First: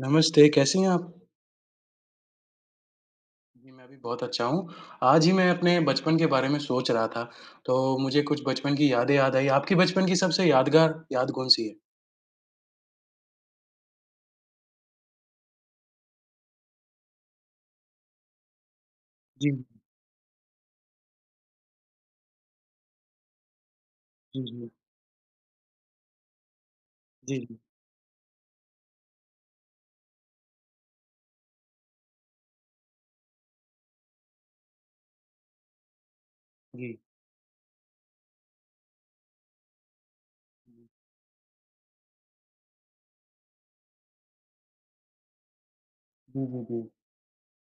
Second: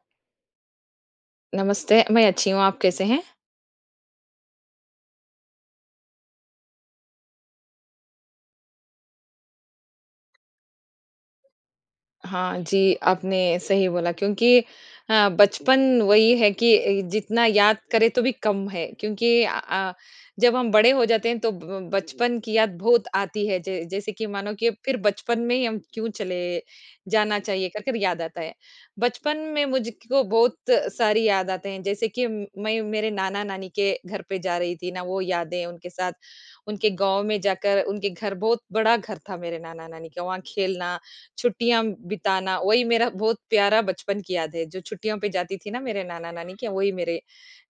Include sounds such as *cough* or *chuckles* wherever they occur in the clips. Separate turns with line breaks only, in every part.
नमस्ते, कैसी हैं आप?
नमस्ते, मैं अच्छी हूँ आप कैसे हैं?
जी, मैं भी बहुत अच्छा हूँ। आज ही मैं अपने बचपन के बारे में सोच रहा था, तो मुझे कुछ बचपन की यादें याद आई, आपकी बचपन की सबसे यादगार याद कौन-सी है?
हाँ जी, आपने सही बोला क्योंकि हाँ, बचपन वही है कि अ, जितना याद करें तो भी कम है, क्योंकि अ
जी।
अ, जब हम बड़े हो जाते हैं, तो ब बचपन की याद बहुत आती है, ज जैसे कि
जी,
मानो कि
जी।
फिर बचपन में ही हम क्यों चले जाना
जी।
चाहिए कर, कर याद आता है। बचपन में मुझको बहुत सारी याद आते हैं, जैसे कि मैं मेरे नाना-नानी के घर पे जा रही थी ना, वो यादें उनके साथ, उनके
जी।
गाँव में जाकर उनके घर बहुत बड़ा घर था मेरे नाना-नानी का, वहाँ
जी।
खेलना, छुट्टियाँ बिताना, वही मेरा बहुत प्यारा बचपन की याद है, जो छुट्टियों पे जाती थी ना मेरे
जी,
नाना-नानी
जी,
के यहाँ,
जी।
वही मेरे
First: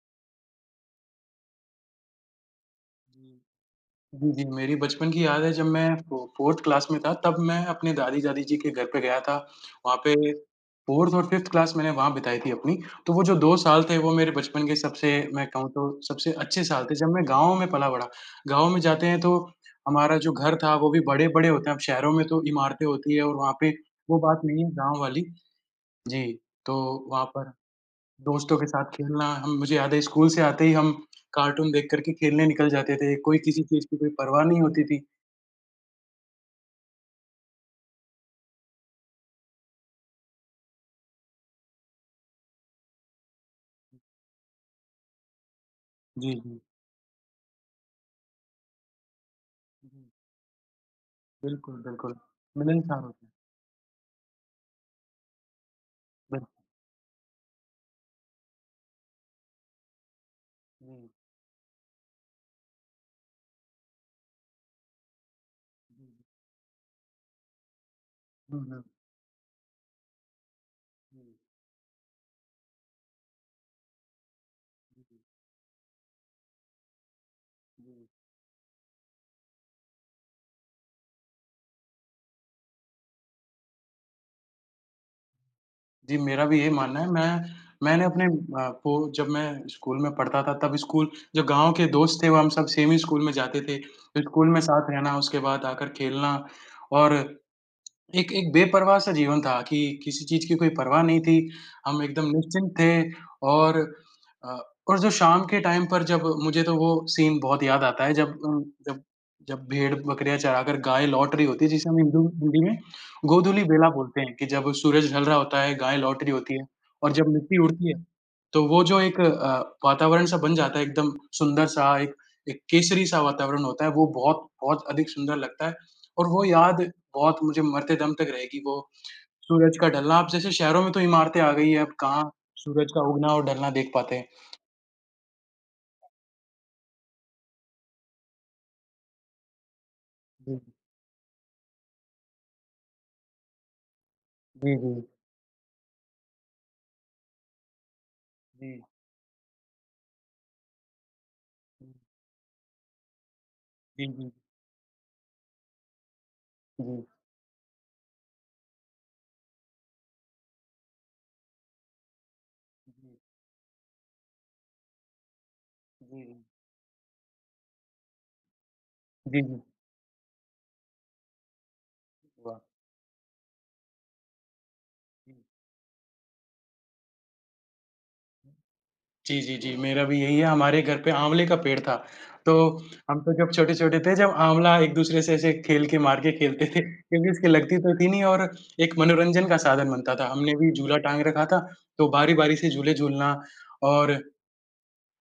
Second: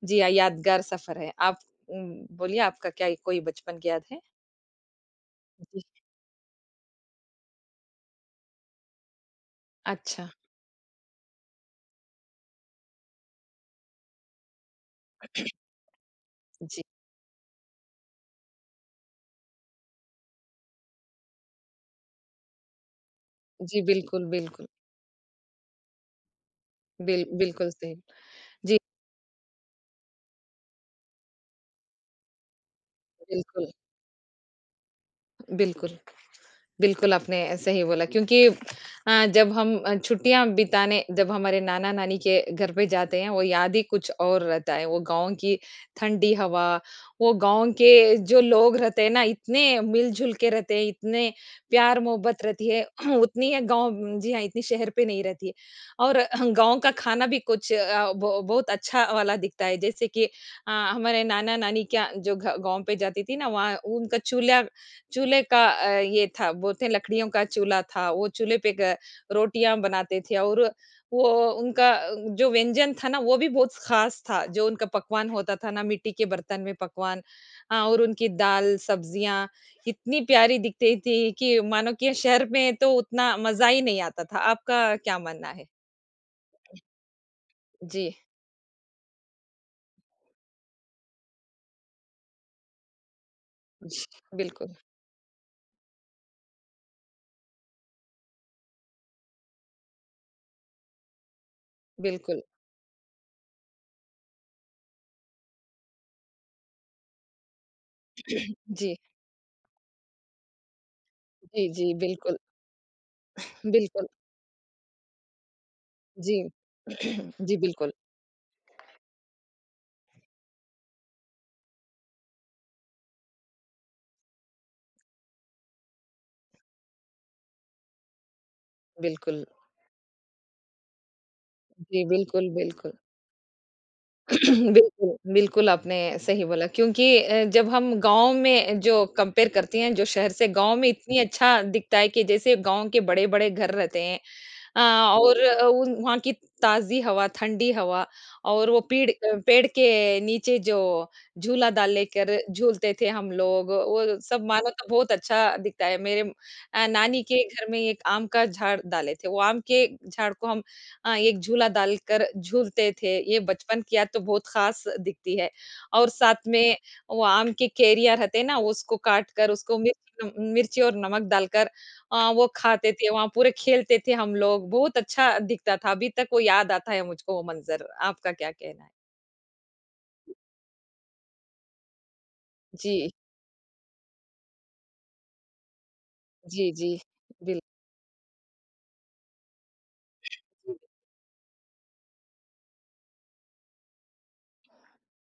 जी हाँ, यादगार सफर है। आप उम, बोलिए आपका क्या कोई
जी।
बचपन की याद है?
जी, जी, मेरी बचपन की याद है जब
जी।
मैं फो 4th क्लास में था, तब मैं अपने दादी जादि जी के घर पे गया था। वहाँ पे
अच्छा।
4th और 5th क्लास मैंने वहाँ बिताई थी अपनी। तो वो जो 2 साल थे वो मेरे बचपन के सबसे मैं कहूँ तो सबसे अच्छे
जी।
साल थे, जब मैं गाँव में पला-बड़ा, गाँव में जाते हैं, तो हमारा जो घर था वो भी बड़े बड़े होते हैं, अब शहरों में तो इमारतें होती है और वहाँ पे
जी,
वो
बिल्कुल,
बात नहीं
बिल्कुल।
है गाँव वाली। जी। तो
बिल
वहाँ पर
बिल्कुल सही,
दोस्तों के
जी।
साथ खेलना हम मुझे याद है स्कूल से आते ही हम कार्टून देख कर के खेलने निकल जाते थे, कोई किसी
बिल्कुल।
चीज़ की कोई परवाह नहीं होती थी।
बिल्कुल, बिल्कुल आपने सही बोला क्योंकि अ, जब हम अ, छुट्टियाँ बिताने जब हमारे नाना-नानी के घर पे जाते हैं, वो याद ही कुछ और रहता है, वो गाँव की ठंडी
जी, जी।
हवा, वो गाँव के जो लोग रहते हैं ना इतने मिलजुल के रहते हैं, इतने
बिल्कुल,
प्यार
बिल्कुल,
मोहब्बत रहती है,
मिलनसार होते हैं।
*clears throat* उतनी है गाँव जी हाँ, इतनी शहर पे नहीं रहती। और *clears throat* गाँव का खाना भी कुछ अ, बहु बहुत अच्छा वाला दिखता है, जैसे कि अ,
हुँ।
हमारे नाना-नानी का जो घ गाँव पे जाती थी ना, वहाँ उनका चूल्हा चूल्हे का अ,
हुँ।
ये था, बोलते हैं लकड़ियों का चूल्हा था, वो चूल्हे
हुँ,
पे
हुँ।
ग रोटियाँ बनाते थे और वो
हुँ।
उनका अ, जो व्यंजन था ना, वो भी बहुत ख़ास था, जो उनका
जी।
पकवान होता था ना, मिट्टी के बर्तन में पकवान अ, और
जी।
उनकी दाल, सब्ज़ियाँ इतनी प्यारी दिखती थी कि मानो कि शहर में तो उतना मज़ा ही नहीं आता था। आपका क्या मानना है?
जी, मेरा भी यही मानना है, मैं मैंने
जी।
अपने आपको जब मैं स्कूल में पढ़ता था, तब स्कूल जब गाँव के दोस्त थे वो हम सब सेम ही स्कूल में जाते थे। फिर स्कूल में
बिल्कुल।
साथ रहना उसके बाद आकर खेलना और एक एक बेपरवाह सा जीवन था कि किसी चीज़ की कोई परवाह नहीं थी, हम एकदम
बिल्कुल।
निश्चिंत थे और अ, और जो शाम के टाइम पर जब मुझे तो वो सीन बहुत याद आता है, जब
*clears throat*
उम,
जी।
जब जब भेड़, बकरियाँ चराकर गाय लौट रही होती
जी,
है, जिसे
जी,
हम हिंदू
बिल्कुल।
हिंदी में गोधूलि बेला
बिल्कुल।
बोलते हैं, कि जब सूरज ढल रहा होता है, गाय लौट रही
जी,
होती है और जब
*clears throat*
मिट्टी
जी,
उड़ती
बिल्कुल।
है। तो वो जो एक अ, वातावरण सा बन जाता है एकदम सुंदर सा, एक एक केसरी सा वातावरण होता है, वो बहुत-बहुत अधिक सुंदर लगता है और वो याद बहुत मुझे मरते दम तक रहेगी वो
बिल्कुल।
सूरज का ढलना। अब जैसे शहरों में तो इमारतें आ गई है, अब
जी,
कहाँ
बिल्कुल,
सूरज
बिल्कुल।
का उगना और ढलना देख पाते हैं।
*clears throat* बिल्कुल, बिल्कुल आपने सही बोला क्योंकि अ, जब हम गाँव में जो कंपेयर करती हैं, जो शहर से
जी।
गाँव में इतनी अच्छा दिखता है कि जैसे गाँव के बड़े-बड़े घर रहते हैं।
जी,
अ,
जी।
और उ वहाँ की ताज़ी हवा, ठंडी हवा और वो
जी।
पिड़ अ, पेड़ के नीचे जो झूला डाल
हुँ।
लेकर झूलते थे हम लोग,
जी,
वो
जी।
सब मानो तो बहुत अच्छा दिखता है, मेरे अ,
जी।
नानी के घर में एक आम का झाड़ डाले थे, वो आम के झाड़ को हम अ, एक झूला डालकर झूलते
जी।
थे, ये बचपन की याद तो बहुत ख़ास दिखती है। और
जी, जी।
साथ में वो आम के कैरियाँ रहते हैं ना, वो उसको काट
जी,
कर
जी।
उसको मिर्च नम मिर्ची और नमक डालकर अ, वो
वाह!
खाते थे, वहाँ पूरे खेलते थे हम लोग बहुत अच्छा
जी।
दिखता था, अभी तक वो याद आता है मुझको वो मंज़र। आपका क्या कहना है?
जी, जी, जी, मेरा भी यही है, हमारे घर पे आँवले का पेड़ था, तो
जी।
हम तो जब छोटे-छोटे थे जब आँवला एक-दूसरे से ऐसे खेल के मार के खेलते
जी,
थे
जी,
क्योंकि उसकी
बिल
लगती तो थी नहीं और एक मनोरंजन का साधन बनता था, हमने भी
जी।
झूला टाँग रखा था, तो बारी-बारी से झूले झूलना और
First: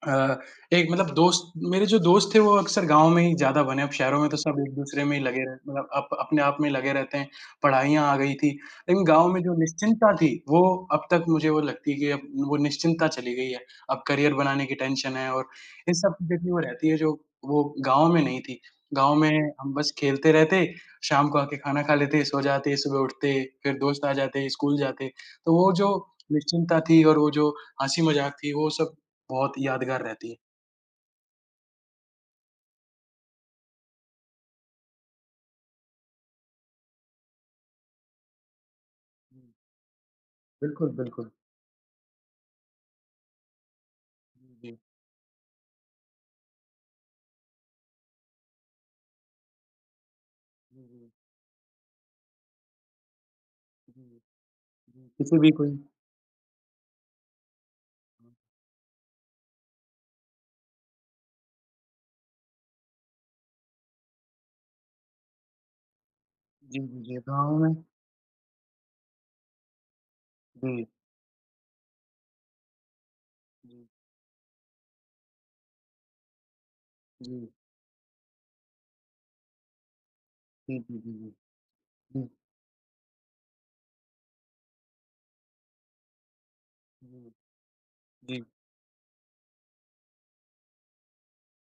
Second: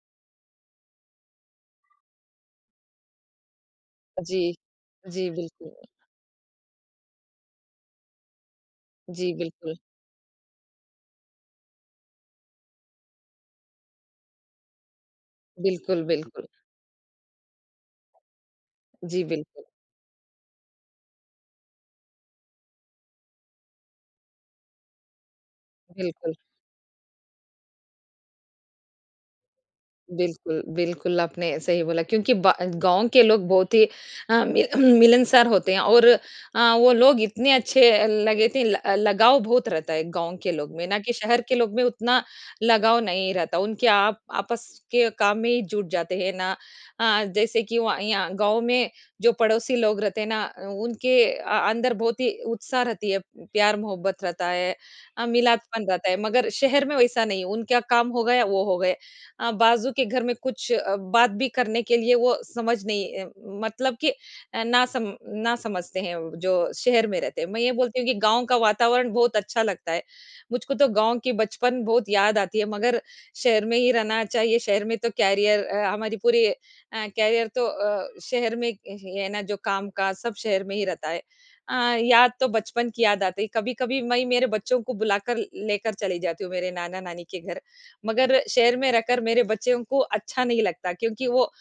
अ, एक मतलब दोस्त मेरे जो दोस्त थे वो अक्सर गाँव में ही ज़्यादा बने, अब शहरों में तो
जी,
सब एक-दूसरे में ही
जी,
लगे रहते हैं
बिल्कुल।
मतलब अप अपने आप में ही लगे रहते हैं। पढ़ाइयाँ आ गई थी, इन गाँव
जी,
में जो
बिल्कुल।
निश्चिंतता थी, वो अब तक मुझे वो लगती है कि वो निश्चिंतता चली गई है, अब करियर बनाने की टेंशन है और इन
बिल्कुल,
सब चीज़ें
बिल्कुल।
की वो रहती है, जो वो गाँव में नहीं थी। गाँव
जी,
में
बिल्कुल।
हम बस खेलते रहते, शाम को आके खाना खा लेते, सो जाते, सुबह उठते, फिर दोस्त आ जाते, स्कूल जाते, तो वो जो
बिल्कुल।
निश्चिंता थी और वो जो हँसी मज़ाक थी, वो सब बहुत यादगार रहती है।
बिल्कुल, बिल्कुल आपने सही बोला क्योंकि बा गाँव के लोग बहुत ही अ, मिल *clears throat* मिलनसार होते हैं और अ, वो लोग इतने अच्छे लगे थे, ल लगाव
हुँ।
बहुत रहता है गाँव के लोग में
बिल्कुल,
ना कि
बिल्कुल।
शहर के लोग में उतना लगाव नहीं रहता, उनके आप आपस
जी।
के काम में ही जुट जाते हैं ना अ, जैसे कि वहाँ यहाँ गाँव में जो पड़ोसी लोग रहते हैं ना,
हुँ, हुँ।
उनके अ, अंदर बहुत ही उत्साह रहती है, प्यार मोहब्बत रहता है
*unintelligible*
अ,
किसी भी कोई
मिलादपन रहता है। मगर शहर में वैसा नहीं है, उनका काम हो गया या वो हो गए अ, बाजू के घर में कुछ बात भी करने के लिए वो समझ नहीं अ, मतलब कि अ, ना सम ना समझते हैं व जो
जी, जी,
शहर
जी,
में रहते हैं।
गाँव
मैं ये
में
बोलती हूँ कि गाँव का वातावरण बहुत अच्छा लगता है, मुझको तो
जी।
गाँव की बचपन बहुत याद आती है मगर शहर में
जी।
ही रहना चाहिए, शहर में तो करियर अ, हमारी पूरी अ, करियर
जी।
तो अ, शहर में य ही है ना, जो काम-काज सब शहर में
हुँ,
ही
हुँ,
रहता है।
हुँ,
अ,
हुँ। हुँ।
याद तो बचपन की याद आती है, कभी-कभी मैं मेरे बच्चों को बुलाकर लेकर चली जाती हूँ, मेरे नाना-नानी
जी,
के घर, मगर
जी।
शहर में रहकर मेरे बच्चों को अच्छा नहीं लगता क्योंकि वो अ,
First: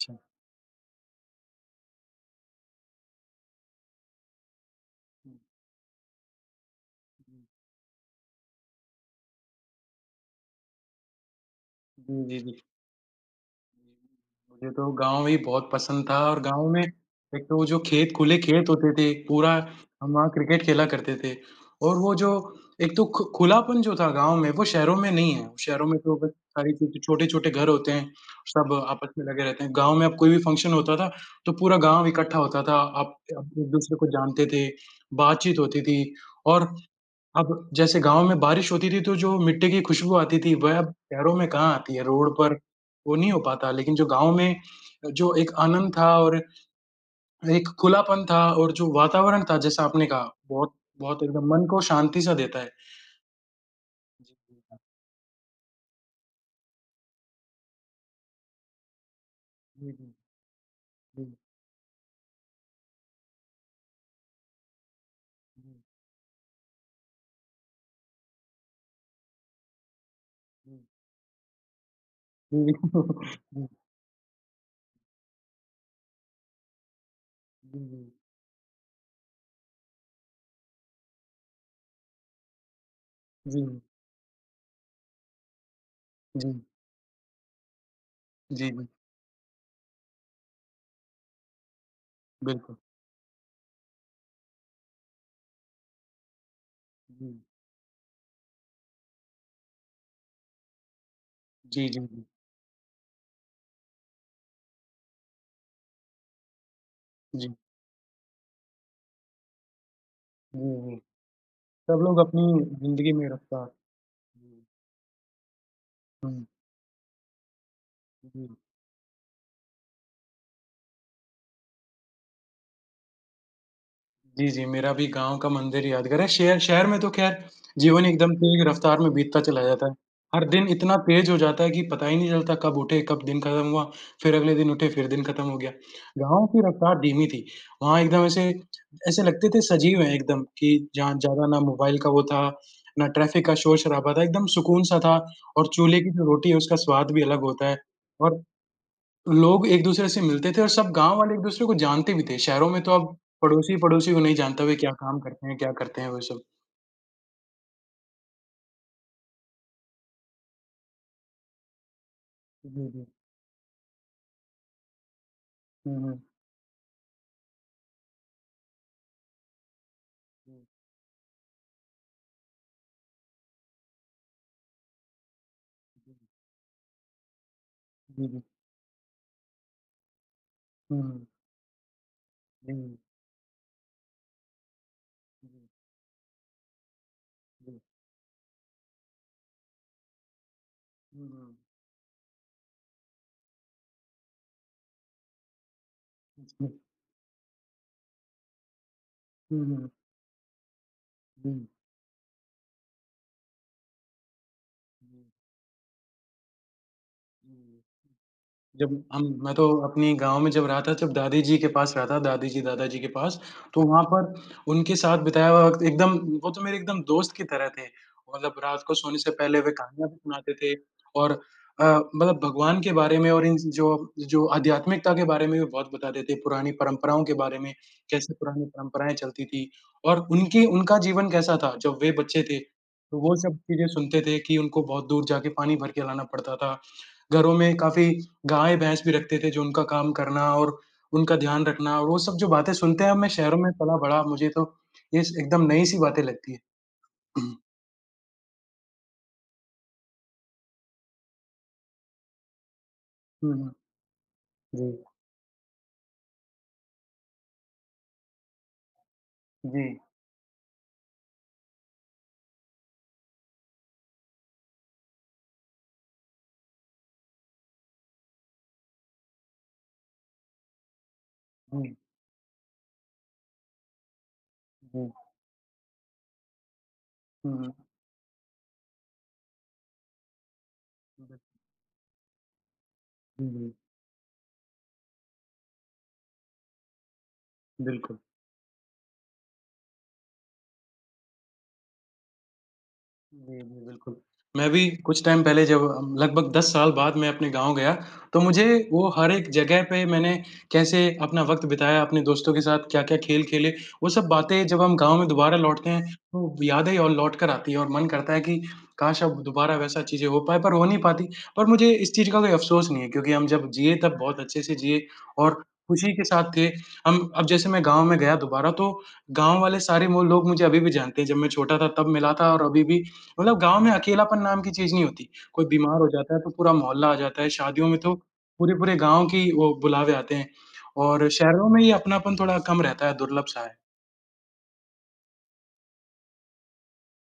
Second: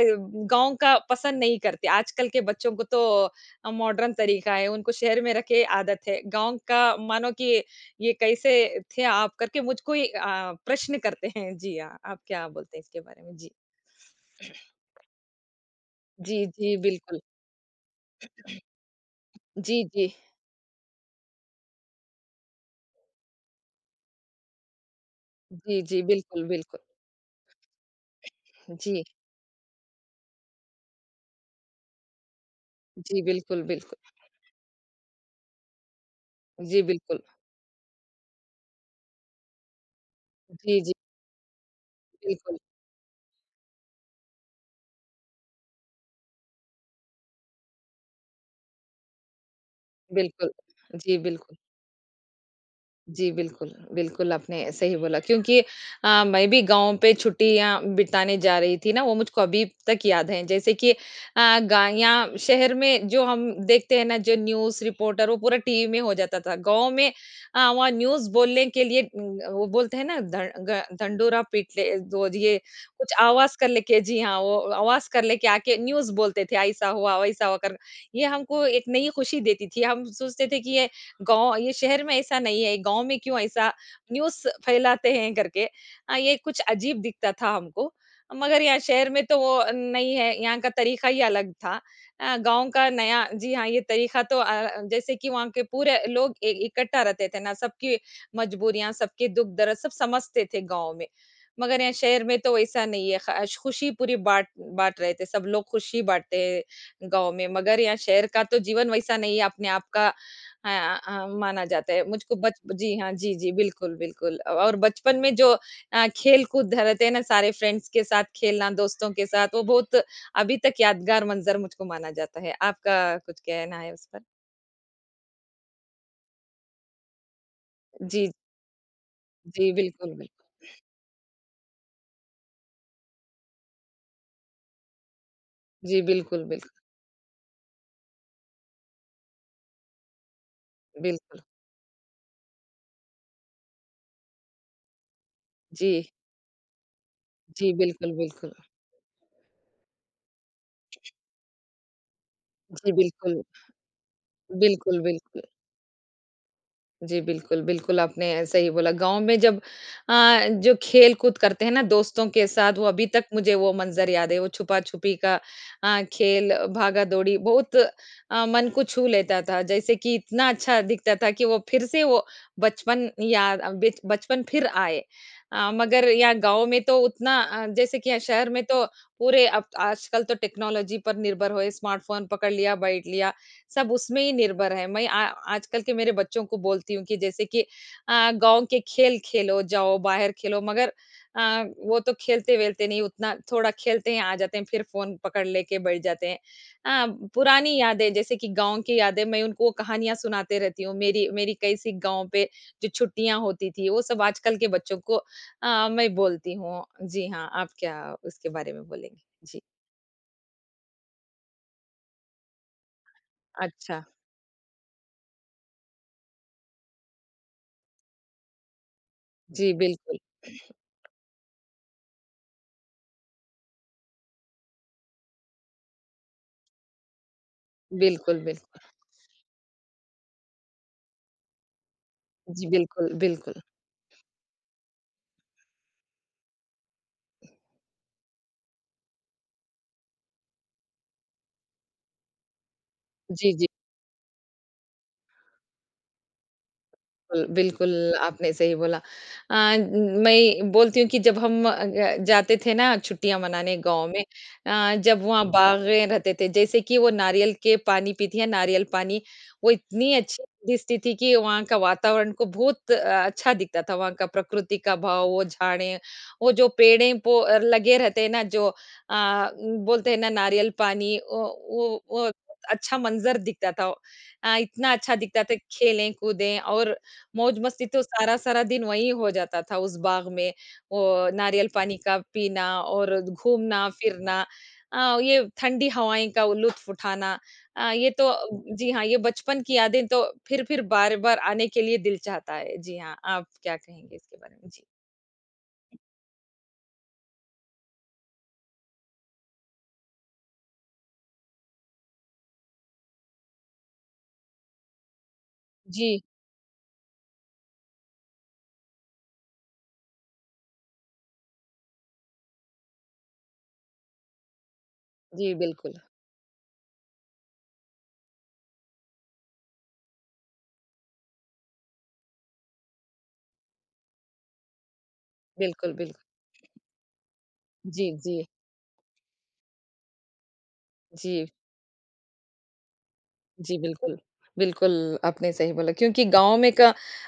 अच्छा।
का पसंद नहीं करते, आजकल के बच्चों को तो अ, मॉडर्न तरीका है, उनको शहर में
हुँ।
रखे आदत है। गाँव का मानो
हुँ।
कि ये, कैसे थे आप? करके मुझको ही अ, प्रश्न करते हैं। जी हाँ, आप
जी, जी,
क्या
जी।
बोलते हैं इसके बारे में? जी।
हुँ, मुझे तो
*clears throat*
गाँव ही बहुत पसंद था और
जी,
गाँव
जी,
में
बिल्कुल।
एक तो वो जो खेत खुले खेत होते थे, पूरा
*clears throat* जी, जी।
हम वहाँ क्रिकेट खेला करते थे और वो जो एक तो खु खुलापन जो था गाँव में, वो शहरों में नहीं है।
जी,
शहरों में
जी,
तो बस
बिल्कुल,
सारी
बिल्कुल।
चीज़ें छोटे-छोटे घर होते हैं, सब
जी।
आपस में लगे रहते हैं, गाँव में अब कोई भी फंक्शन होता था, तो पूरा गाँव इकट्ठा होता था। आप
जी, बिल्कुल, बिल्कुल।
एक-दूसरे को जानते थे, बातचीत होती थी और
जी, बिल्कुल।
अब जैसे गाँव में बारिश होती थी, तो जो मिट्टी की खुशबू आती थी वह
जी, जी।
अब शहरों में कहाँ आती है, रोड पर
बिल्कुल।
वो नहीं हो पाता, लेकिन जो गाँव में जो एक आनंद था और एक खुलापन था और जो वातावरण था, जैसा आपने कहा,
बिल्कुल,
बहुत
जी,
बहुत एकदम
बिल्कुल।
मन को शांति सा देता है।
जी, बिल्कुल, बिल्कुल
जी, जी।
आपने सही बोला क्योंकि अ, मैं भी गाँव पे छुट्टियाँ बिताने जा रही थी ना, वो मुझको अभी
जी,
तक
जी।
याद हैं, जैसे कि अ,
हुँ।
गा या शहर में जो हम देखते हैं ना, जो न्यूज़ रिपोर्टर वो पूरा
हुँ।
टीवी में हो जाता था। गाँव में अ, वहाँ न्यूज़ बोलने के लिए, उम अ, वो बोलते हैं ना, धं
हुँ।
घं ढिंढ़ोरा पीट ले, दो ज ये कुछ आवाज़ कर
*chuckles*
ले के जी हाँ, वो आवाज़ कर ले के आके न्यूज़ बोलते थे, ऐसा हुआ, वैसा हुआ
जी, जी।
करके। ये हमको एक नई खुशी देती थी, हम सोचते थे कि ये गाँव ये शहर में ऐसा नहीं है, गाँव में क्यों ऐसा
जी।
न्यूज़ फैलाते हैं करके। हाँ, ये
जी।
कुछ अजीब दिखता था हमको, मगर
जी,
यहाँ
बिल
शहर में तो वो अ, नहीं है, यहाँ का तरीका ही अलग था अ, गाँव
बिल्कुल।
का नया जी हाँ, ये तरीका तो अ, जैसे कि वहाँ के पूरे लोग इ इकट्ठा रहते
जी।
थे ना, सबकी मजबूरियाँ, सबके दुःख दर्द सब समझते थे गाँव में। मगर
जी,
यहाँ
जी,
शहर
जी।
में तो वैसा नहीं है, ख ख़ुशी पूरी बाँट बाँट रहे थे, सब लोग ख़ुशी बाँटते हैं, गाँव में
जी।
मगर यहाँ शहर का तो जीवन वैसा नहीं है, अपने आप का अ
हुँ, हुँ।
अ, माना जाता
सब
है।
लोग
मुझको
अपनी
बच जी
ज़िंदगी
हाँ,
में
जी, जी
रफ़्तार
बिल्कुल, बिल्कुल अ,
जी।
और बचपन में जो अ,
हुँ।
खेल-कूद रहते हैं ना, सारे फ्रेंड्स के साथ
जी।
खेलना, दोस्तों के साथ वो बहुत अभी तक यादगार मंज़र मुझको माना जाता है। आपका कुछ कहना है उस पर?
जी, जी, मेरा भी गाँव का मंदिर यादगार है, शहर शहर में तो खैर जीवन
जी।
एकदम तेज़ रफ़्तार में बीतता चला
जी,
जाता है।
बिल्कुल, बिल्कुल।
हर दिन इतना तेज़ हो जाता है कि पता ही नहीं चलता कब उठे, कब दिन खत्म हुआ, फिर अगले दिन उठे, फिर दिन खत्म हो गया।
जी, बिल्कुल,
गाँव की
बिल्कुल।
रफ़्तार धीमी थी, वहाँ एकदम ऐसे ऐसे लगते थे सजीव हैं एकदम, कि जहाँ
बिल्कुल।
ज़्यादा ना मोबाइल का वो था, ना ट्रैफिक का शोर-शराबा था, एकदम सुकून सा था और चूल्हे
जी।
की जो रोटी है, उसका स्वाद भी अलग होता
जी,
है।
बिल्कुल,
और
बिल्कुल।
लोग एक-दूसरे से मिलते थे और सब गाँव वाले एक दूसरे को जानते भी थे, शहरों में तो
जी,
अब
बिल्कुल।
पड़ोसी, पड़ोसी को नहीं जानता, वे क्या
बिल्कुल,
काम
बिल्कुल।
करते हैं, क्या करते हैं, वो सब।
जी, बिल्कुल, बिल्कुल आपने सही बोला गाँव में जब अ, जो खेलकूद करते हैं ना, दोस्तों के साथ वो
हुँ,
अभी
हुँ।
तक मुझे वो मंज़र याद है, वो छुपा छुपी का
हुँ,
अ,
हुँ।
खेल भागा-दौड़ी बहुत अ, मन को छू लेता था। जैसे कि इतना अच्छा दिखता था कि वो फिर से वो बचपन याद अ, बिच बचपन फिर आए अ, मगर यहाँ गाँव में तो उतना अ, जैसे कि यहाँ
हुँ, हुँ।
शहर में तो पूरे अब आजकल तो टेक्नोलॉजी
हुँ,
पर
हुँ।
निर्भर हुए स्मार्टफ़ोन पकड़ लिया,
हुँ।
बैठ लिया सब उसमें ही निर्भर है। मैं आ आजकल के मेरे बच्चों को बोलती हूँ कि, जैसे कि
हुँ।
अ, "गाँव के खेल खेलो, जाओ बाहर खेलो" मगर
हुँ,
अ,
हुँ।
वो तो खेलते-वेलते नहीं उतना थोड़ा खेलते हैं, आ जाते हैं फिर फ़ोन पकड़ ले के बैठ जाते हैं। अ, पुरानी यादें जैसे कि गाँव की यादें मैं
हुँ,
उनको
हुँ।
कहानियाँ सुनाते रहती हूँ, मेरी, मेरी
हुँ।
कैसी गाँव पे जो छुट्टियाँ होती थी वो सब आजकल के बच्चों को अ अ, मैं बोलती हूँ। जी हाँ, आप क्या उसके बारे में
जब
बोलेंगे?
हम मैं
जी।
तो अपनी गाँव में जब रहा था जब दादीजी के पास रहा था, दादीजी-दादाजी के पास, तो वहाँ
अच्छा।
पर उनके साथ बिताया हुआ वक़्त एकदम वो तो मेरे एकदम दोस्त की तरह थे। वो मतलब रात को सोने से पहले वे
जी,
कहानियाँ भी
बिल्कुल।
सुनाते थे
*clears throat*
और अ, मतलब भगवान के बारे में और इन जो जो आध्यात्मिकता के बारे में भी बहुत बताते थे, पुरानी परंपराओं के बारे में कैसे
बिल्कुल,
पुरानी
बिल्कुल।
परंपराएँ चलती थी और उनकी उनका जीवन कैसा था जब वे बच्चे थे,
जी, बिल्कुल,
तो वो सब
बिल्कुल।
चीज़ें सुनते थे कि उनको बहुत दूर जाके पानी भर के लाना पड़ता था। घरों में काफ़ी गाय-भैंस भी रखते थे जो उनका काम करना और उनका ध्यान रखना, वो सब जो बातें सुनते हैं अब मैं
जी,
शहरों
जी।
में पला-बड़ा मुझे तो ये स एकदम नई-सी बातें लगती
कुल
हैं। *clears throat*
बिल्कुल आपने सही बोला। अ उम, मैं बोलती हूँ कि जब हम अ अ, जाते थे ना छुट्टियाँ
हुँ, हुँ।
मनाने गाँव में अ,
जी।
जब वहाँ बागें रहते थे, जैसे कि वो नारियल के पानी पीती है, नारियल पानी वो
जी।
इतनी अच्छी दिस थी, थी कि वहाँ का वातावरण को बहुत अ, अच्छा दिखता था वहाँ का प्रकृति का भाव, वो झाड़ें, वो जो पेड़े पो आर लगे रहते हैं ना जो अ उम, बोलते हैं ना नारियल पानी अ,
हुँ।
वो वो अच्छा मंजर दिखता था। अ, इतना
हुँ।
अच्छा दिखता था खेले-कूदें और
हुँ,
मौज
हुँ।
मस्ती तो सारा-सारा दिन वही हो जाता था उस बाग में वो नारियल पानी का पीना और
हुँ, हुँ।
घूमना-फिरना अ, ये ठंडी हवाएँ का लुत्फ़ उठाना। अ, ये
बिल्कुल।
तो जी हाँ, ये बचपन की यादें तो फिर-फिर, बार-बार आने के लिए दिल चाहता है। जी हाँ। आप
जी,
क्या
जी, बिल्कुल।
कहेंगे इसके बारे में?
मैं
जी।
भी कुछ टाइम पहले जब हम लगभग 10 साल बाद मैं अपने गाँव गया तो मुझे वो हर एक जगह पे मैंने कैसे अपना वक़्त बिताया, अपने दोस्तों के साथ क्या-क्या खेल खेले वो सब बातें जब हम गाँव में दोबारा लौटते हैं,
जी।
तो यादें और लौटकर आती है और मन करता है कि काश अब दोबारा वैसा चीज़ें हो पाए पर हो नहीं पाती। पर मुझे इस चीज़ का कोई अफ़सोस नहीं है, क्योंकि हम जब जिए तब बहुत अच्छे से जिए
जी,
और
बिल्कुल।
खुशी के साथ थे। हम अब जैसे मैं गाँव में गया दोबारा तो गाँव वाले सारे वो लोग मुझे अभी भी जानते हैं, जब मैं छोटा था तब मिला था और अभी भी मतलब गाँव में अकेलापन नाम की चीज़ नहीं होती। कोई
बिल्कुल,
बीमार हो
बिल्कुल।
जाता है तो पूरा मोहल्ला आ जाता है, शादियों में
जी,
तो
जी।
पूरे-पूरे गाँव की, वो बुलावे आते हैं। और
जी।
शहरों में ये अपनापन थोड़ा कम रहता है, दुर्लभ सा है।
जी, बिल्कुल। बिल्कुल, आपने सही बोला क्योंकि गाँव में का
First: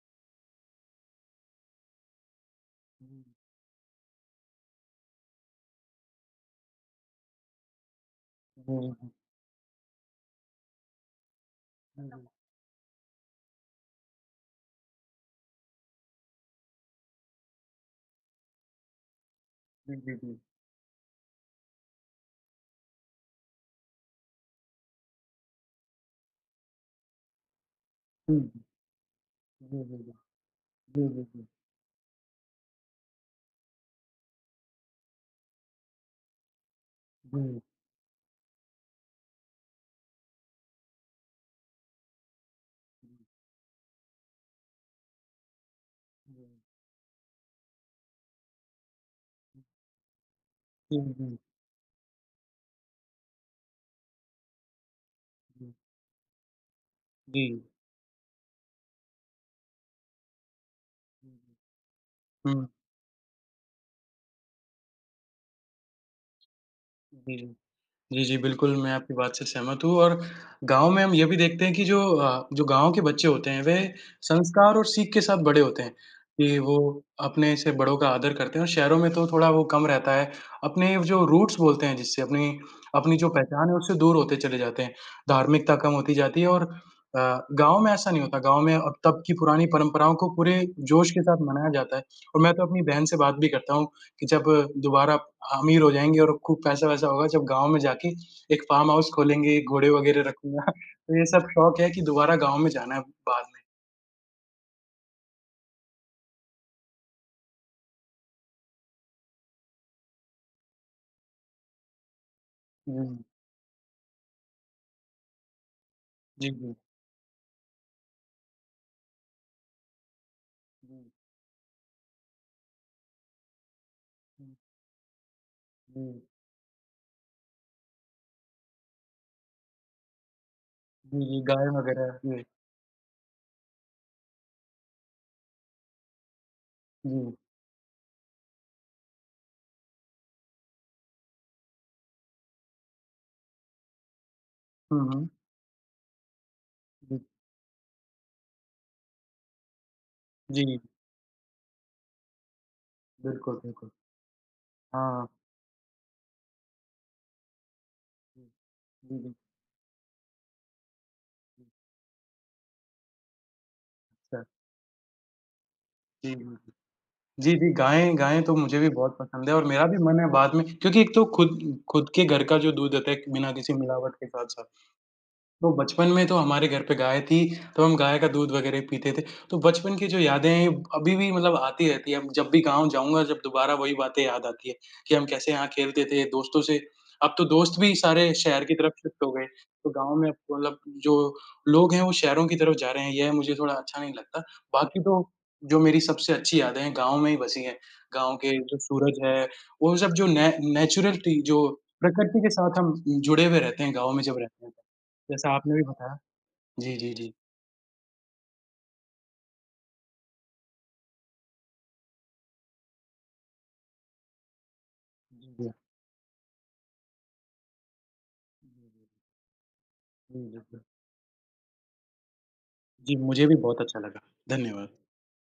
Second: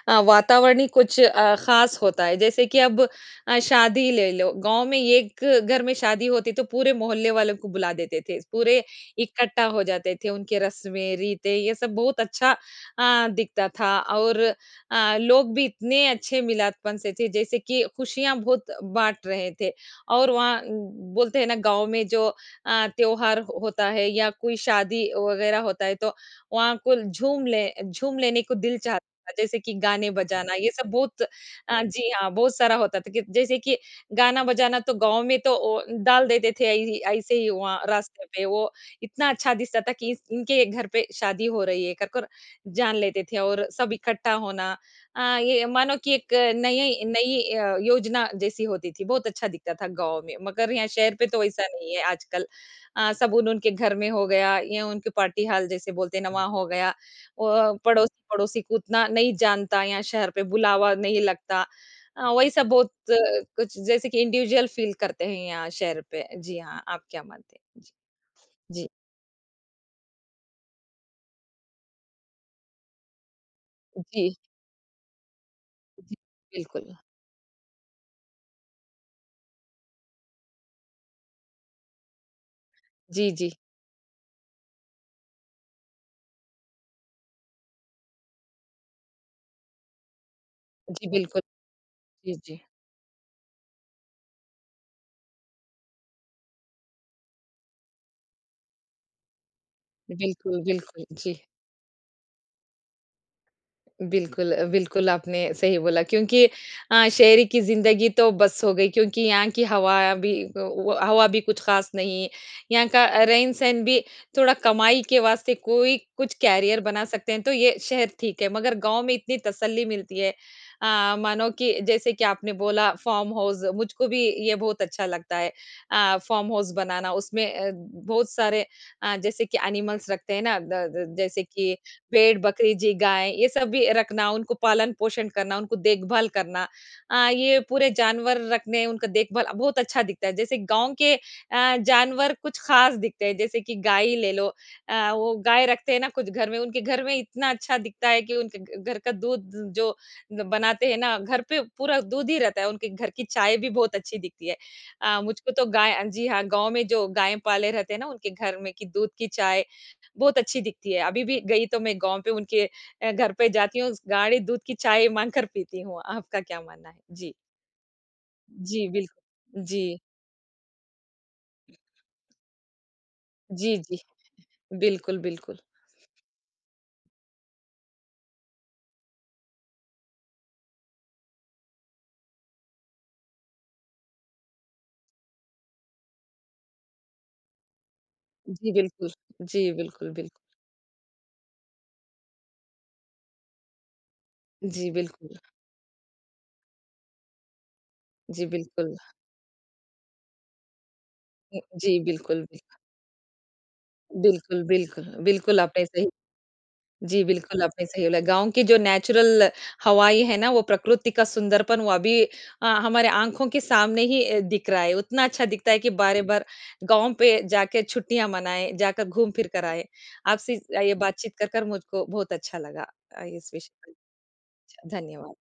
अ, वातावरण ही कुछ अ, खास होता है, जैसे कि अब अ, शादी ले लो, गाँव में एक घर में शादी होती तो पूरे मोहल्ले वालों को बुला देते थे, पूरे
हुँ, हुँ।
इकट्ठा हो जाते थे, उनके रस्में-रीते ये सब बहुत
हुँ।
अच्छा अ, दिखता था। और अ, लोग भी इतने अच्छे मिलादपन से थे जैसे कि खुशियाँ बहुत बाँट रहे थे
जी, जी,
और
जी।
वहाँ उम, बोलते हैं ना गाँव में जो अ, त्योहार होता है या कोई शादी वगैरह होता है तो वहाँ को ल झूम ले झूम
हुँ,
लेने को
हुँ।
दिल चाहता, जैसे कि
जी, जी,
गाने
जी।
बजाना ये सब
जी,
बहुत
जी, जी।
हाँ, जी हाँ, बहुत सारा होता था कि जैसे कि गाना बजाना तो गाँव में तो ओ डाल देते थे इ ऐसे ही
हुँ।
वहाँ रास्ते पे। वो इतना अच्छा दिखता था कि इस इनके घर पे शादी हो रही है करकर जान लेते थे और सब इकट्ठा होना। अ, ये मानो कि एक
जी।
नई, यई नई अ, योजना जैसी होती थी बहुत अच्छा दिखता था गाँव में। मगर यहाँ
हुँ,
शहर पे
हुँ।
तो ऐसा नहीं है आजकल। अ, साबुन उनके घर में हो गया या उनकी पार्टी हाल
हुँ।
जैसे बोलते हैं ना हो गया
जी।
और पड़ोसी-पड़ोसी को उतना नहीं जानता यहाँ शहर पे बुलावा नहीं लगता। अ, वही सब
हुँ।
बहुत कुछ जैसे कि इंडिविजुअल फील करते हैं यहाँ शहर पे। जी हाँ। आप क्या
जी, जी।
मानते हैं? जी।
जी, जी, बिल्कुल
जी।
मैं आपकी बात से सहमत हूँ और गाँव में हम ये भी देखते हैं कि जो अ, जो गाँव के बच्चे होते हैं, वे
जी।
संस्कार और सीख के साथ बड़े होते हैं,
जी।
कि वो
बिल्कुल।
अपने से बड़ों का आदर करते हैं और शहरों में तो थोड़ा वो कम रहता है। अपने व जो रूट्स बोलते हैं जिससे अपनी, अपनी जो
जी, जी।
पहचान है, उससे दूर होते चले जाते हैं। धार्मिकता कम होती जाती है और अ, गाँव में ऐसा नहीं होता। गाँव में अब तब की पुरानी परंपराओं को पूरे
जी,
जोश के साथ
बिल्कुल।
मनाया जाता है
जी,
और मैं
जी।
तो अपनी बहन से बात भी करता हूँ कि जब दोबारा ह अमीर हो जाएँगे और खूब पैसा-वैसा होगा जब गाँव में जाके एक फार्म हाउस खोलेंगे, घोड़े वगैरह
बिल्कुल,
रखूँगा, *chuckles*
बिल्कुल,
तो ये
जी।
सब शौक है कि दोबारा गाँव में जाना है बाद में।
बिल्कुल अ, बिल्कुल आपने सही बोला क्योंकि अ, शहर की ज़िंदगी तो बस हो गई, क्योंकि यहाँ की हवा भी तो वो हवा भी कुछ खास नहीं, यहाँ का
हुँ।
रहन-सहन भी थोड़ा कमाई के वास्ते कोई कुछ
जी, जी।
करियर बना सकते हैं, तो ये शहर ठीक है, मगर गाँव में इतनी तसल्ली मिलती है
हुँ।
अ, मानो कि जैसे कि आपने बोला फ़ार्म हाउस मुझको भी ये
हुँ।
बहुत अच्छा लगता है। अ,
हुँ।
फ़ार्म हाउस बनाना उसमें अ, बहुत सारे अ, जैसे कि एनिमल्स रखते हैं ना, द अ,
जी, जी।
जैसे
गाय
कि
वगैरह,
भेड़,
जी।
बकरी जी, गाय, ये सब भी रखना, उनको पालन पोषण करना, उनको देखभाल करना अ,
जी।
ये पूरे जानवर रखने, उनका देखभाल बहुत अच्छा दिखता है। जैसे गाँव के अ, जानवर कुछ खास दिखते हैं, जैसे कि गाय ही ले लो
हुँ,
अ,
हुँ।
वो गाय रखते हैं ना कुछ घर में, उनके घर में
जी।
इतना अच्छा दिखता है कि उनके घ घर का दूध जो ग
जी।
बनाते हैं ना, घर पे पूरा दूध ही रहता है, उनके घर की चाय
बिल्कुल,
भी
बिल्कुल।
बहुत अच्छी दिखती है। अ,
हाँ।
मुझको तो गाय अ, जी हाँ, गाँव में जो गाय पाले रहते हैं ना, उनके
*unintelligible*
घर में की दूध
जी,
की
जी।
चाय बहुत अच्छी दिखती है, अभी भी गई तो मैं गाँव पे उनके अ, घर पे जाती हूँ स गाढ़ी
अच्छा।
दूध की चाय माँग कर पीती हूँ।
जी,
आपका
जी,
क्या
जी।
मानना है? जी।
जी, जी गायें गायें तो मुझे
जी,
भी
बिल्क
बहुत पसंद है और
जी।
मेरा भी मन है बाद में क्योंकि एक तो खुद खुद के घर का जो दूध होता है एक, बिना किसी
जी, जी।
मिलावट के साथ-साथ।
बिल्कुल, बिल्कुल।
तो बचपन में तो हमारे घर पे गाय थी, तो हम गाय का दूध वगैरह ही पीते थे, तो बचपन की जो यादें हैं अभी भी मतलब आती रहती है, अब जब भी गाँव जाऊँगा जब दोबारा वही बातें याद आती है। कि हम कैसे यहाँ खेलते थे दोस्तों से अब तो दोस्त भी सारे शहर
जी,
की तरफ
बिल्कुल।
शिफ्ट हो गए,
जी,
तो
बिल्कुल,
गाँव में
बिल
अब तो मतलब जो लोग हैं वो शहरों की तरफ जा रहे हैं, यह मुझे थोड़ा अच्छा नहीं लगता।
जी,
बाकी
बिल्कुल।
तो जो मेरी सबसे अच्छी यादें हैं गाँव में ही बसी है, गाँव
जी,
के जो
बिल्कुल।
सूरज हैं, वो जब जो ने नेचुरलटी
उम,
जो
जी,
प्रकृति
बिल्कुल,
के
बिल्क
साथ हम अ, जुड़े हुए रहते हैं गाँव में जब
बिल्कुल,
रहते हैं।
बिल्क
जैसा
बिल्कुल
आपने भी
आपने सही
बताया। जी, जी,
जी,
जी।
बिल्कुल आपने सही बोला। गाँव की जो नेचुरल हवाएँ है ना, वो प्रकृति का सुंदरपन वो अभी अ, हमारे आँखों के सामने ही अ, दिख रहा है, उतना अच्छा
जी,
दिखता
जी।
है कि बार-बार गाँव पे जाके छुट्टियाँ मनाएँ, जाकर घूम फिर कर आए।
जी,
आपसे अ,
जी।
ये बातचीत कर कर मुझको बहुत अच्छा लगा
जी,
अ,
मुझे
इस
भी
विषय
बहुत
पर।
अच्छा लगा।
छा
धन्यवाद।
धन्यवाद।